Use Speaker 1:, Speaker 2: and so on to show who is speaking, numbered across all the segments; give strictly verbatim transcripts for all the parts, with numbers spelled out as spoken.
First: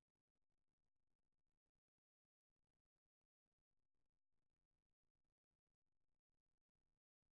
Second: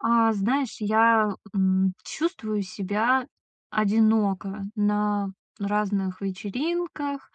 Speaker 1: А, знаешь, я, м, чувствую себя одиноко на разных вечеринках,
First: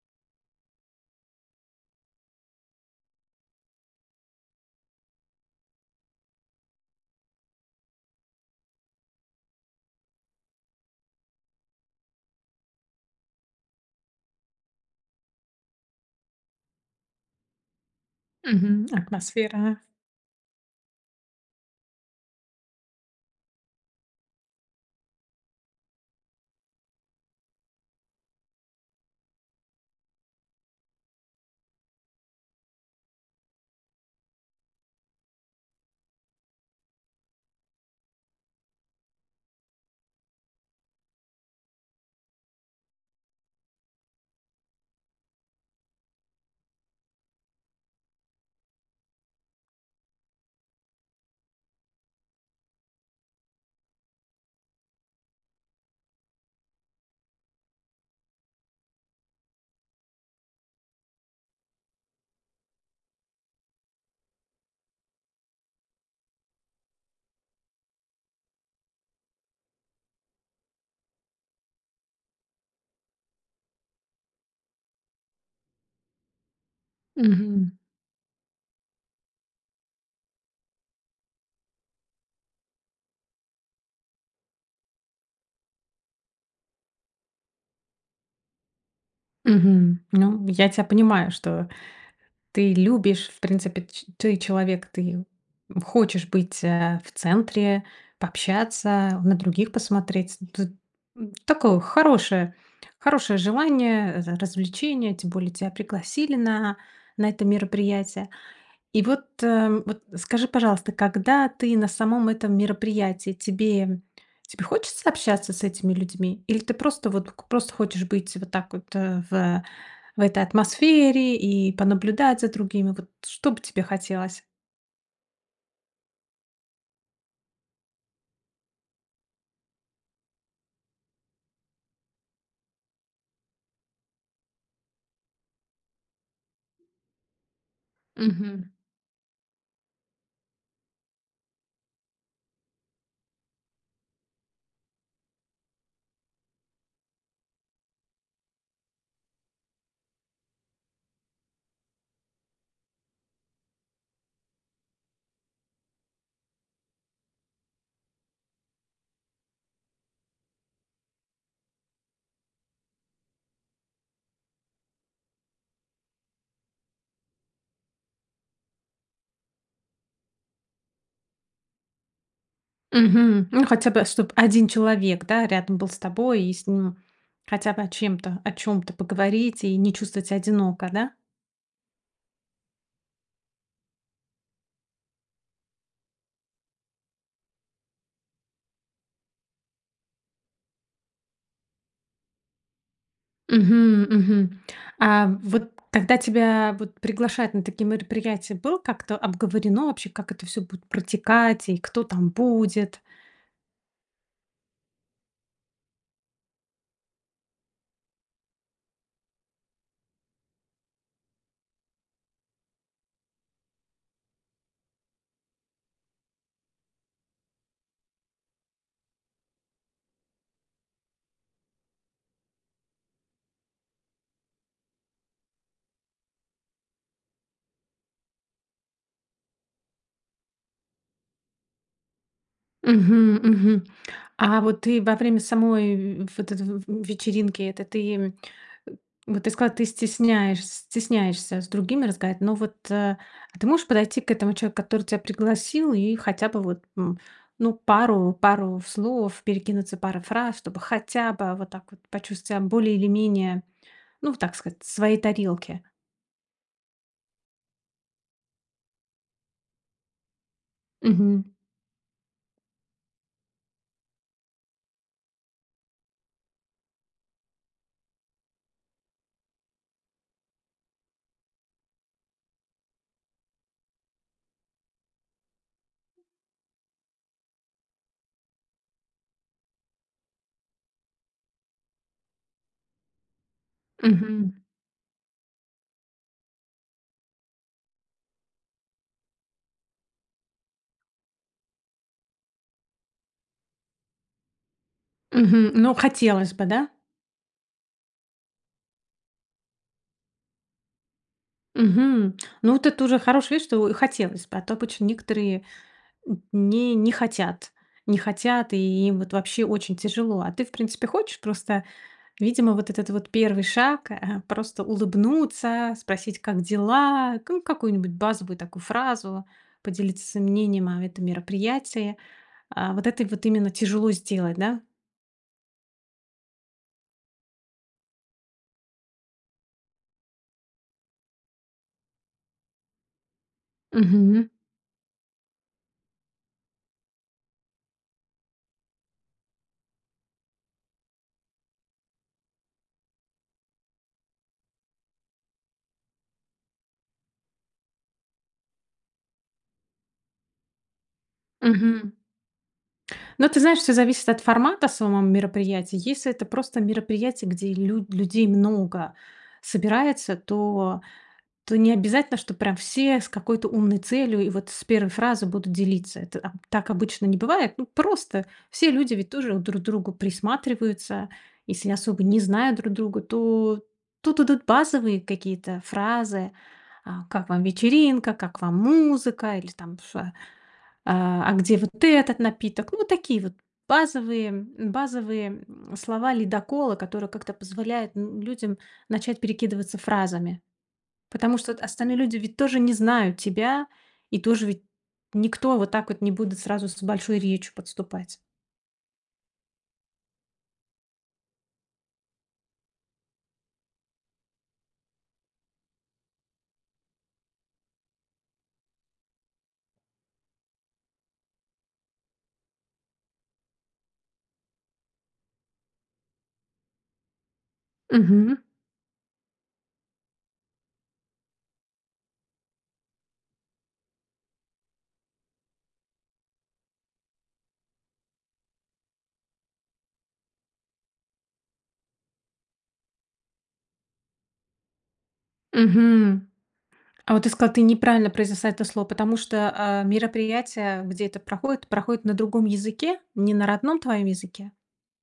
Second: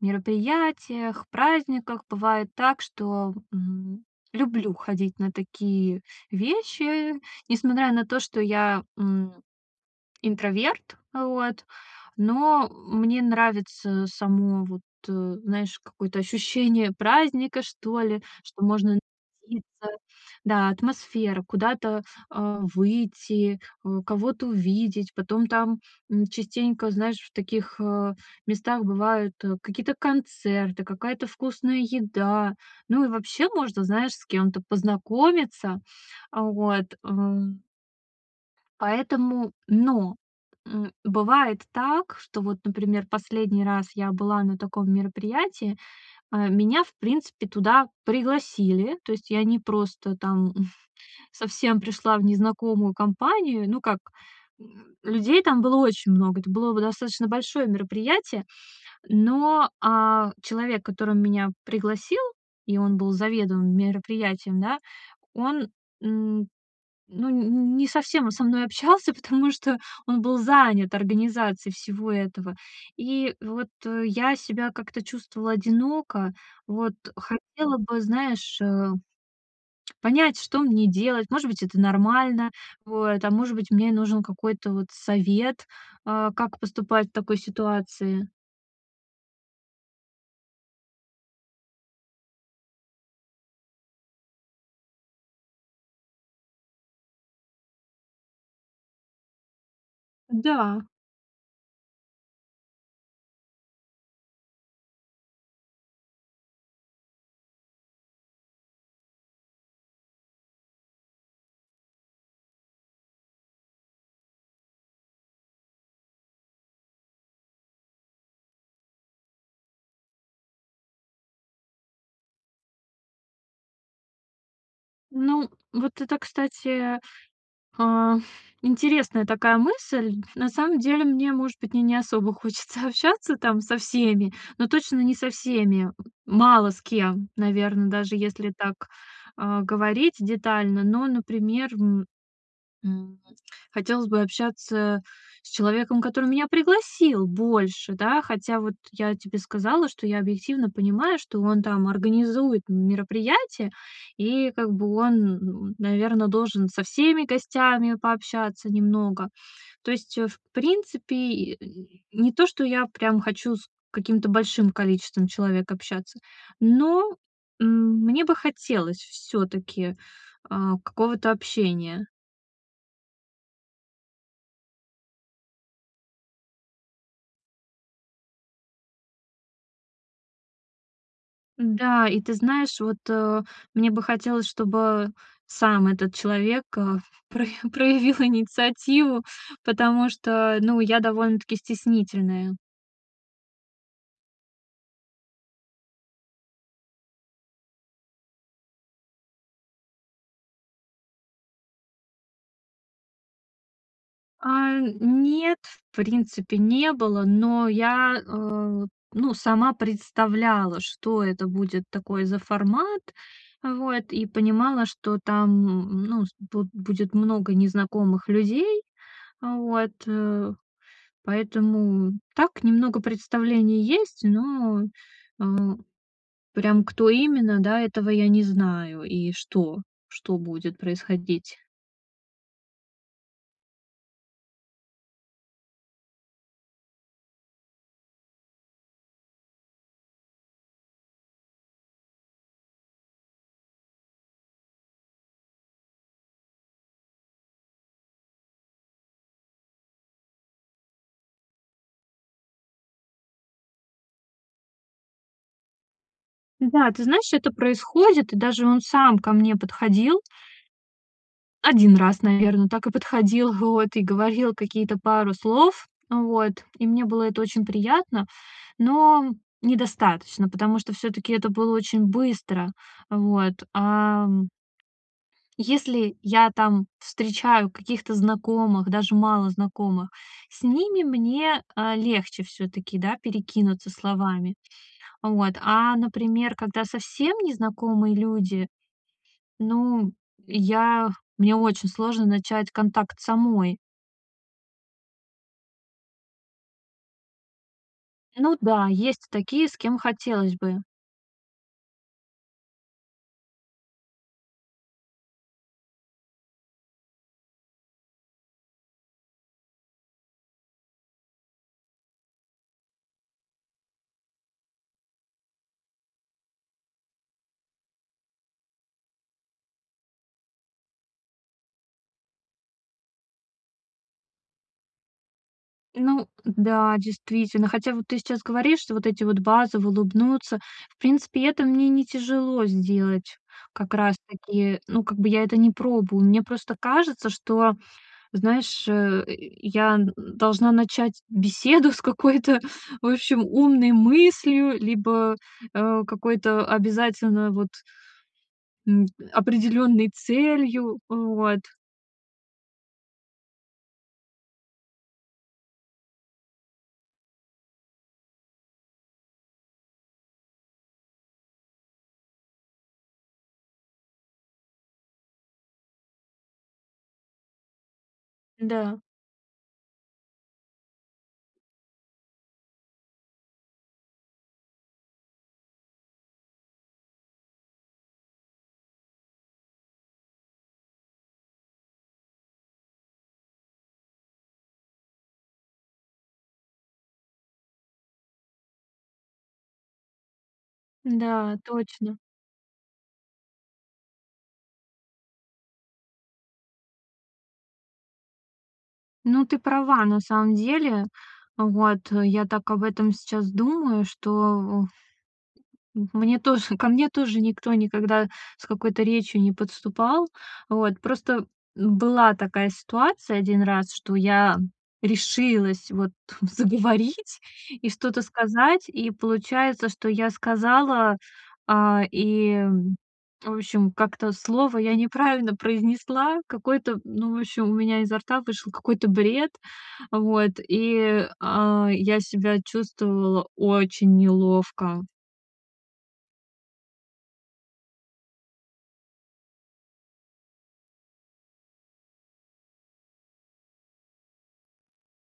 Speaker 1: мероприятиях, праздниках. Бывает так, что, м, люблю ходить на такие вещи, несмотря на то, что я, м, интроверт. А, вот. Но мне нравится само вот, э, знаешь, какое-то ощущение праздника, что ли, что
Speaker 2: Мгм,
Speaker 1: можно [unintelligible]
Speaker 2: атмосфера.
Speaker 1: иться Да, атмосфера, куда-то, а, выйти, о, кого-то увидеть. Потом там, м, частенько, знаешь, в таких, а, местах бывают, э, какие-то концерты, какая-то вкусная еда. Ну, и вообще можно, знаешь, с кем-то познакомиться. А, вот, ам. Поэтому Но! М Бывает так, что вот, например, последний раз я была на таком мероприятии. А, меня, в принципе, туда пригласили. То есть я не просто там, м ф совсем пришла в незнакомую компанию. Ну, как, м людей там было очень много, это было во достаточно большое мероприятие. Но, а, человек, который меня пригласил, и он был заведуемым мероприятием, да, он, м ну, нь не совсем он со мной общался, потому что он был занят организацией всего этого. И вот, э, я себя как-то чувствовала одиноко. Вот.
Speaker 2: Мгм.
Speaker 1: Хотела бы, знаешь, э, понять, что мне делать. Может быть, это нормально. Вот. А может быть, мне нужен какой-то вот совет, а, как поступать в такой ситуации.
Speaker 2: Мгм. Ну, я тя понимаю, что ты любишь, в принципе, ч ты человек, ты, м, хочешь быть, э, в центре, пообщаться, на других посмотреть. Тут
Speaker 1: Да.
Speaker 2: н такое хорошее, хорошее желание, э, р развлечений. Тем более тебя пригласили на на это мероприятие. И вот, э, вот скажи, пожалуйста, когда ты на самом этом мероприятии, тебе тебе хочется общаться с этими людьми, или ты просто вот п к просто хочешь быть вот так вот, э, в, э, в этой атмосфере и понаблюдать за другими? Вот что бы тебе хотелось?
Speaker 1: Ну, вот это, кстати, а, интересная такая мысль. На самом деле, мне, может быть, мне не особо хочется общаться там со всеми, но точно не со всеми. М, мало с кем, наверно, даже если
Speaker 2: Мгм.
Speaker 1: так, а, говорить детально, но, например, м, м, хотелось бы общаться с человеком, который меня пригласил больше, да? Хотя вот я тебе сказала, что я объективно понимаю, что он там организует мероприятие и как бы он, м, наверно, должен со всеми гостями пообщаться немного. То есть, э, в принципе и, э, не то что я прям хочу с каким-то большим количеством человек общаться, но, м, мне бы хотелось всё-таки, а, какого-то общения.
Speaker 2: Мгм, ну, хотя бы чтоб один человек, да, рядом был с тобой и с ним хотя бы о чем-то, о чём-то поговорить и не чувствовать ся одиноко, да?
Speaker 1: Н-да. И ты знаешь, вот, э, мне бы хотелось, чтобы сам этот человек, э, про проявил инициативу, потому что, ну, я довольно-таки стеснительная.
Speaker 2: Мгм, мгм, а вот когда тебя вот приглашают на такие мероприятия, было как-то обговорено вообще, как это всё будет протекать и кто там будет?
Speaker 1: А, нет, в принципе, не было, но я, э, ну, сама представляла, что это будет такой за формат, вот, и понимала, что там, ну с буд будет много незнакомых людей. А, вот, э. Поэтому так немного представление есть, но, а, прям кто именно, да, этого я не знаю. И что, что будет происходить.
Speaker 2: Мгм, мгм, а вот ты во время самой вь вот этой в вечеринки этой, ты им, э, вот ты сказала, ты стесняешь стесняешься с другими разговаривать? Но вот, а, а ты можешь подойти к этому человеку, который тя пригласил, и хотя бы вот, м, ну, пару пару слов, перекинуться парой фраз, чтобы хотя бы, а, вот так вот почувствовать ся более или менее, ну вот так сказать, в своей тарелке?
Speaker 1: Да, ты знаешь, это происходит. И даже он сам ко мне подходил
Speaker 2: Мгм.
Speaker 1: один раз, наверно, так и подходил, вот, и говорил какие-то пару слов. Вот. И мне было это очень приятно, но- недостаточно, потому что, всё-таки, это было очень быстро. Вот. Ам Если я там встречаю каких-то знакомых, даже малознакомых, с ними мне, э, легче всё-таки, да, перекинуться
Speaker 2: Мгм.
Speaker 1: словами. Вот. А, например, когда совсем незнакомые люди, ну, я мне очень сложно начать контакт самой.
Speaker 2: Мгм. Ну, хотелось бы, да?
Speaker 1: Ну да, есть такие, с кем хотелось бы.
Speaker 2: Мгм. Ну, вот это уже хорошая вещь, что хотелось бы, а то обычно некоторые не не хотят, не хотят не хотят, и им вот, вообще, очень тяжело. А ты, в принципе, хочешь? Просто, видимо, вот этот вот первый шаг, э, просто улыбнуться, спросить: "Как дела?" Ку какую-нибудь базовую такую фразу, поделиться своим мнением о этом мероприятии, э, вот это и вот именно тяжело сделать, да?
Speaker 1: Ну да, действительно. Хотя вот ты сейчас говоришь, что вот эти вот базовые "улыбнуться"- в принципе, это мне не тяжело сделать как раз
Speaker 2: Мгм.
Speaker 1: таки, ну, как бы я это не пробую. Мне просто кажется, что, знаешь, э, я н должна начать беседу с какой-то, в общем, умной мыслью либо, а, какой-то обязательно вот м, определенной целью. Э, вот.
Speaker 2: Мгм. Ну, ты знаешь, всё зависит от формата самом мероприятия. Если это просто мероприятие, где лю людей много собирается, то то не обязательно, чтоб прям все с какой-то умной целью и вот с первой фразы будут делиться. Это аб так обычно не бывает. Ну просто все
Speaker 1: Да.
Speaker 2: люди ведь тоже друг к другу присматриваются. Если особо не знают друг друга, то тут идут базовые какие-то фразы: "А как вам вечеринка? Как вам музыка? Или, там, ш а А а где вот этот напиток?" Ну, вот такие вот базовые базовые, м, слова-ледоколы, которые как-то позволяют, н людям начать перекидываться фразами.
Speaker 1: Н-да,
Speaker 2: Потому что от остальные
Speaker 1: точно.
Speaker 2: люди ведь тоже не знают тебя и тоже ведь никто вот так вот не будут сразу с большой речью подступать.
Speaker 1: Ну ты права, на самом деле. Вот, я так об этом сейчас думаю, что, о м мне тоже, ко мне тоже никто никогда с какой-то речью не подступал. Вот, просто, м, была такая ситуация один раз, что я решилась вот заговорить и что-то
Speaker 2: Мгм.
Speaker 1: сказать. И получается, что я сказала, а, и, в общем, как-то слово я неправильно произнесла какое-то. Ну, в общем, у меня изо рта вышел какой-то бред. Вот, и, а, я себя чувствовала очень неловко.
Speaker 2: Мгм. А вот ты сказала, ты неправильно произнесла это слово, потому что, э, мероприятие, где это проходит, проходит на другом языке, не на родном твоем языке?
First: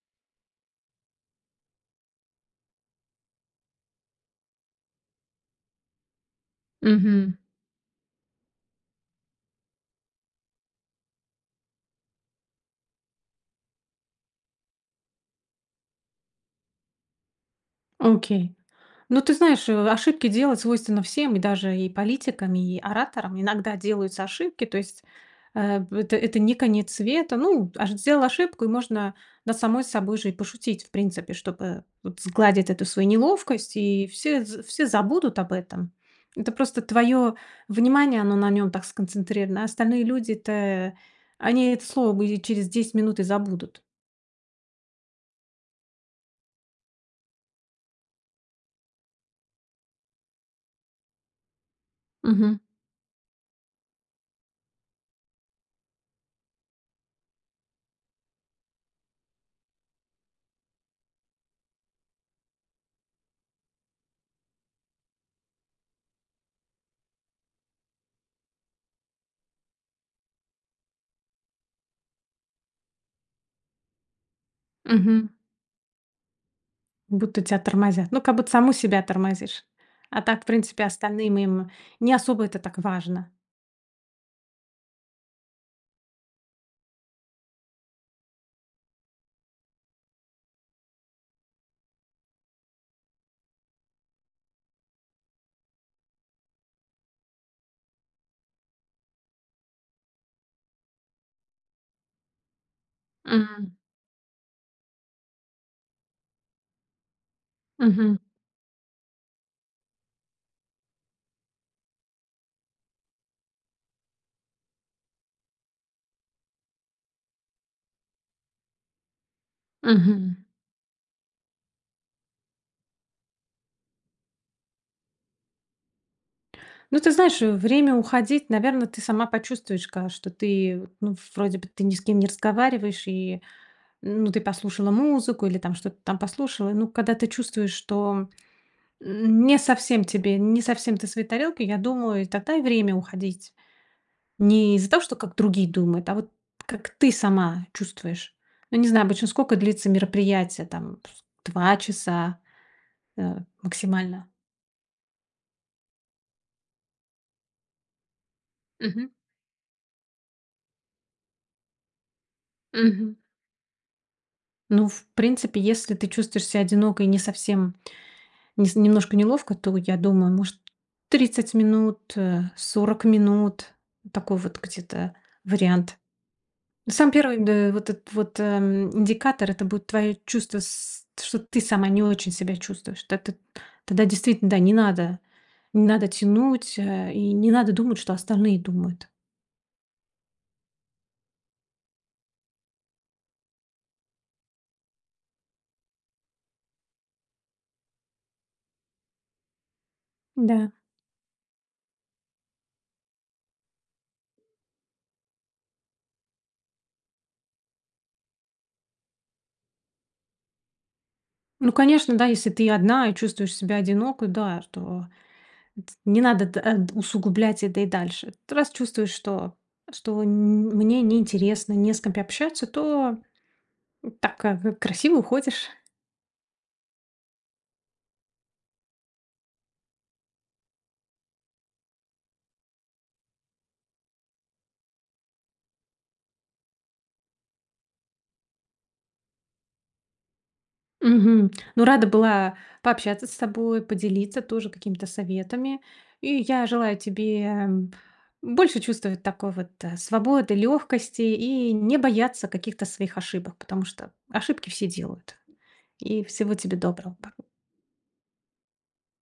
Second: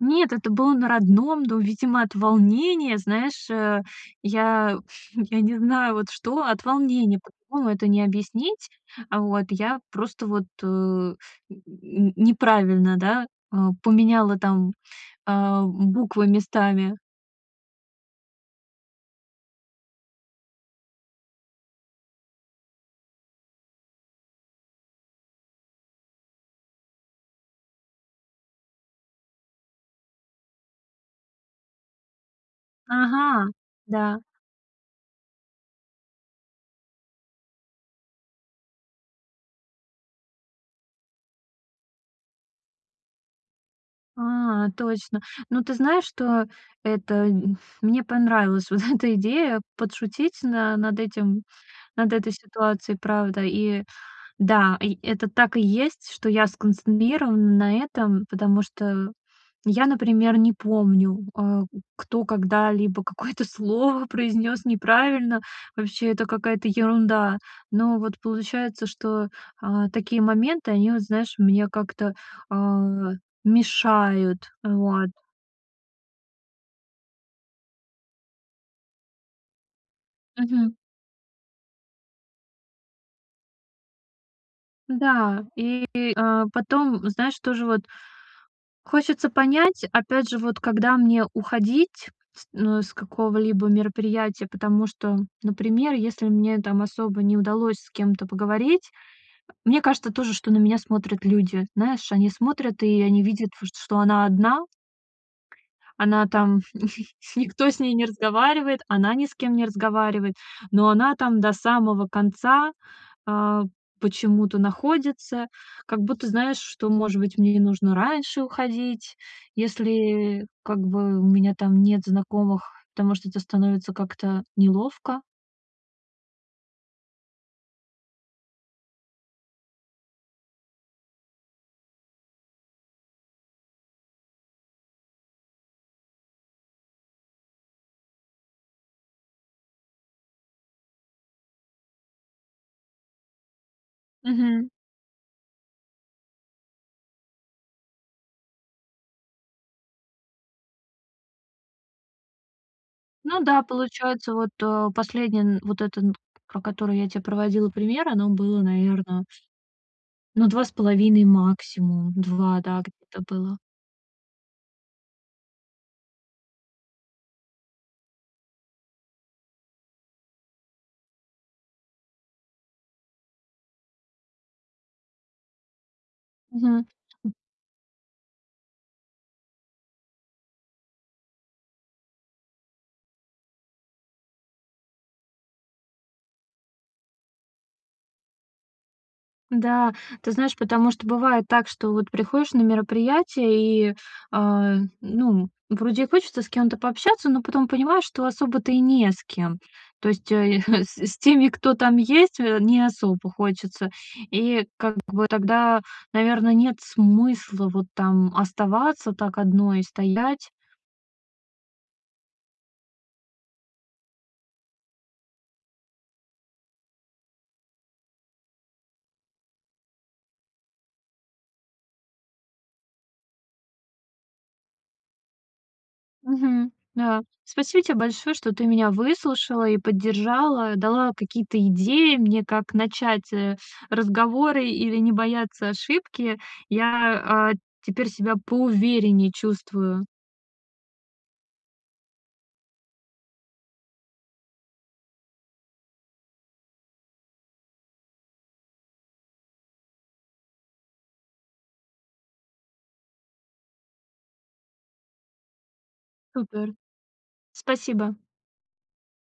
Speaker 1: Нет, это было на родном, но, видимо, от волнения, знаешь, э, я я не знаю вот что, от волнения,
Speaker 2: Мгм.
Speaker 1: по-другому это не объяснить. Вот я просто вот, э, н н неправильно, да, э, поменяла, там, а, буквы местами.
Speaker 2: Окей. Ну, ты знаешь, э, ошибки делать свойственно всем: и даже и политикам, и ораторам иногда делаются ошибки. То есть, э, п это это не конец света. Ну, ош сделал ошибку и можно над самой собой же и пошутить, в принципе, чтоб, э, вот сгладить эту свою
Speaker 1: Ага,
Speaker 2: неловкость. И
Speaker 1: да.
Speaker 2: все з все забудут об этом. Это просто твое внимание, оно на нём так сконцентрировано, а остальные люди-то, они это слово и через десять минут и забудут.
Speaker 1: А, точно. Ну ты знаешь, что это м мне понравилась вот эта идея: подшутить на над этим, над этой
Speaker 2: Мгм.
Speaker 1: ситуацией, правда. И да, и это так и есть, что я сконцентрирована на этом, потому что я, например, не помню, э, кто когда-либо какое-то слово произнес неправильно. Вообще это какая-то ерунда. Но вот получается, что, а, такие моменты, они, вот знаешь, мне как-то, а, мешают. Вот.
Speaker 2: Мгм. Будто тя тормозят, ну, как будто саму себя тормозишь. А так, в
Speaker 1: Мгм.
Speaker 2: принципе, остальным им не особо это так важно.
Speaker 1: Да. И, а, потом, знаешь, тоже вот хочется понять, опять же, вот когда мне уходить с ну, с какого-либо мероприятия. Потому что, например, если мне там особо не удалось с кем-то поговорить, мне кажется тоже, что на меня смотрят люди. Знаешь, они смотрят, и они видят, в
Speaker 2: М.
Speaker 1: что она одна. Она там, никто с ней не
Speaker 2: Мгм.
Speaker 1: разговаривает. Она ни с кем не разговаривает. Но она там до самого конца, а, почему-то находится, как будто, знаешь, что, может быть, мне не нужно раньше уходить,
Speaker 2: Мгм.
Speaker 1: если, как бы, у меня там нет знакомых, потому что это становится как-то неловко.
Speaker 2: Ну, ты знаешь, время уходить, наверно, ты сама почувствуешь, ка что ты, ну, вроде бы ты ни с кем не разговариваешь, и, ну, ты послушала музыку или, там, что-то там послушала. Ну, когда ты чувствуешь, что н не совсем тебе, не совсем ты своей тарелке, я думаю, и тогда и время уходить.
Speaker 1: Мгм.
Speaker 2: Не из-за того, что как другие думают, а вот как ты сама чувствуешь. Ну, не знаю, обычно скока длится мероприятие, там, с два часа, э,
Speaker 1: Ну да,
Speaker 2: максимально.
Speaker 1: получается, вот, э, последний н вот это н, про который я те проводила пример, оно было,
Speaker 2: Мгм.
Speaker 1: наверно Ну, два с половиной, максимум два, да,
Speaker 2: Мгм.
Speaker 1: где-то было.
Speaker 2: Ну, в принципе, если ты чувствуешь ся одиноко и не совсем, нес немножко неловко, то я думаю, может, тридцать минут, э, сорок минут- такой вот где-то вариант.
Speaker 1: Мгм,
Speaker 2: Ну, самый
Speaker 1: м.
Speaker 2: первый, д э, вот этот вот, эм, индикатор это будет твое чувство с что ты сама не очень себя чувствуешь. Тет эт Тогда действительно, да, не надо, не надо тянуть, э, и не надо думать, что остальные думают.
Speaker 1: Да. Ты знаешь, потому что бывает так, что вот приходишь на мероприятие и, а, ну, вроде и хочется с кем-то пообщаться, но потом понимаешь, что особо-то и не с кем. То есть, э, е
Speaker 2: Н-да.
Speaker 1: х с с теми, кто там есть, э, не особо хочется. И как бы тогда, наверно, нет смысла вот там оставаться так одной стоять.
Speaker 2: Ну конечно, да. Если ты одна и чувствуешь себя одиноко, да, то эт не надо, т э т усугублять это и дальше. Т раз чувствуешь, что что н мне неинтересно, не с кем пообщаться, то, м, так, э, в красиво уходишь.
Speaker 1: Мгм. Да. Спасибо тебе большое, что ты меня выслушала и поддержала, дала какие-то идеи мне, как начать, э, разговоры или не бояться ошибки. Я, а, теперь себя поувереннее чувствую.
Speaker 2: Мгм. Ну, рада была пообщаться с тобой, поделиться тоже какими-то советами. И я желаю тебе, м, больше чувствовать такой вот, а, свободы, лёгкости, и не бояться каких-то своих ошибок, потому что ошибки все делают. И всего
Speaker 1: Супер!
Speaker 2: тебе доброго, па
Speaker 1: Спасибо.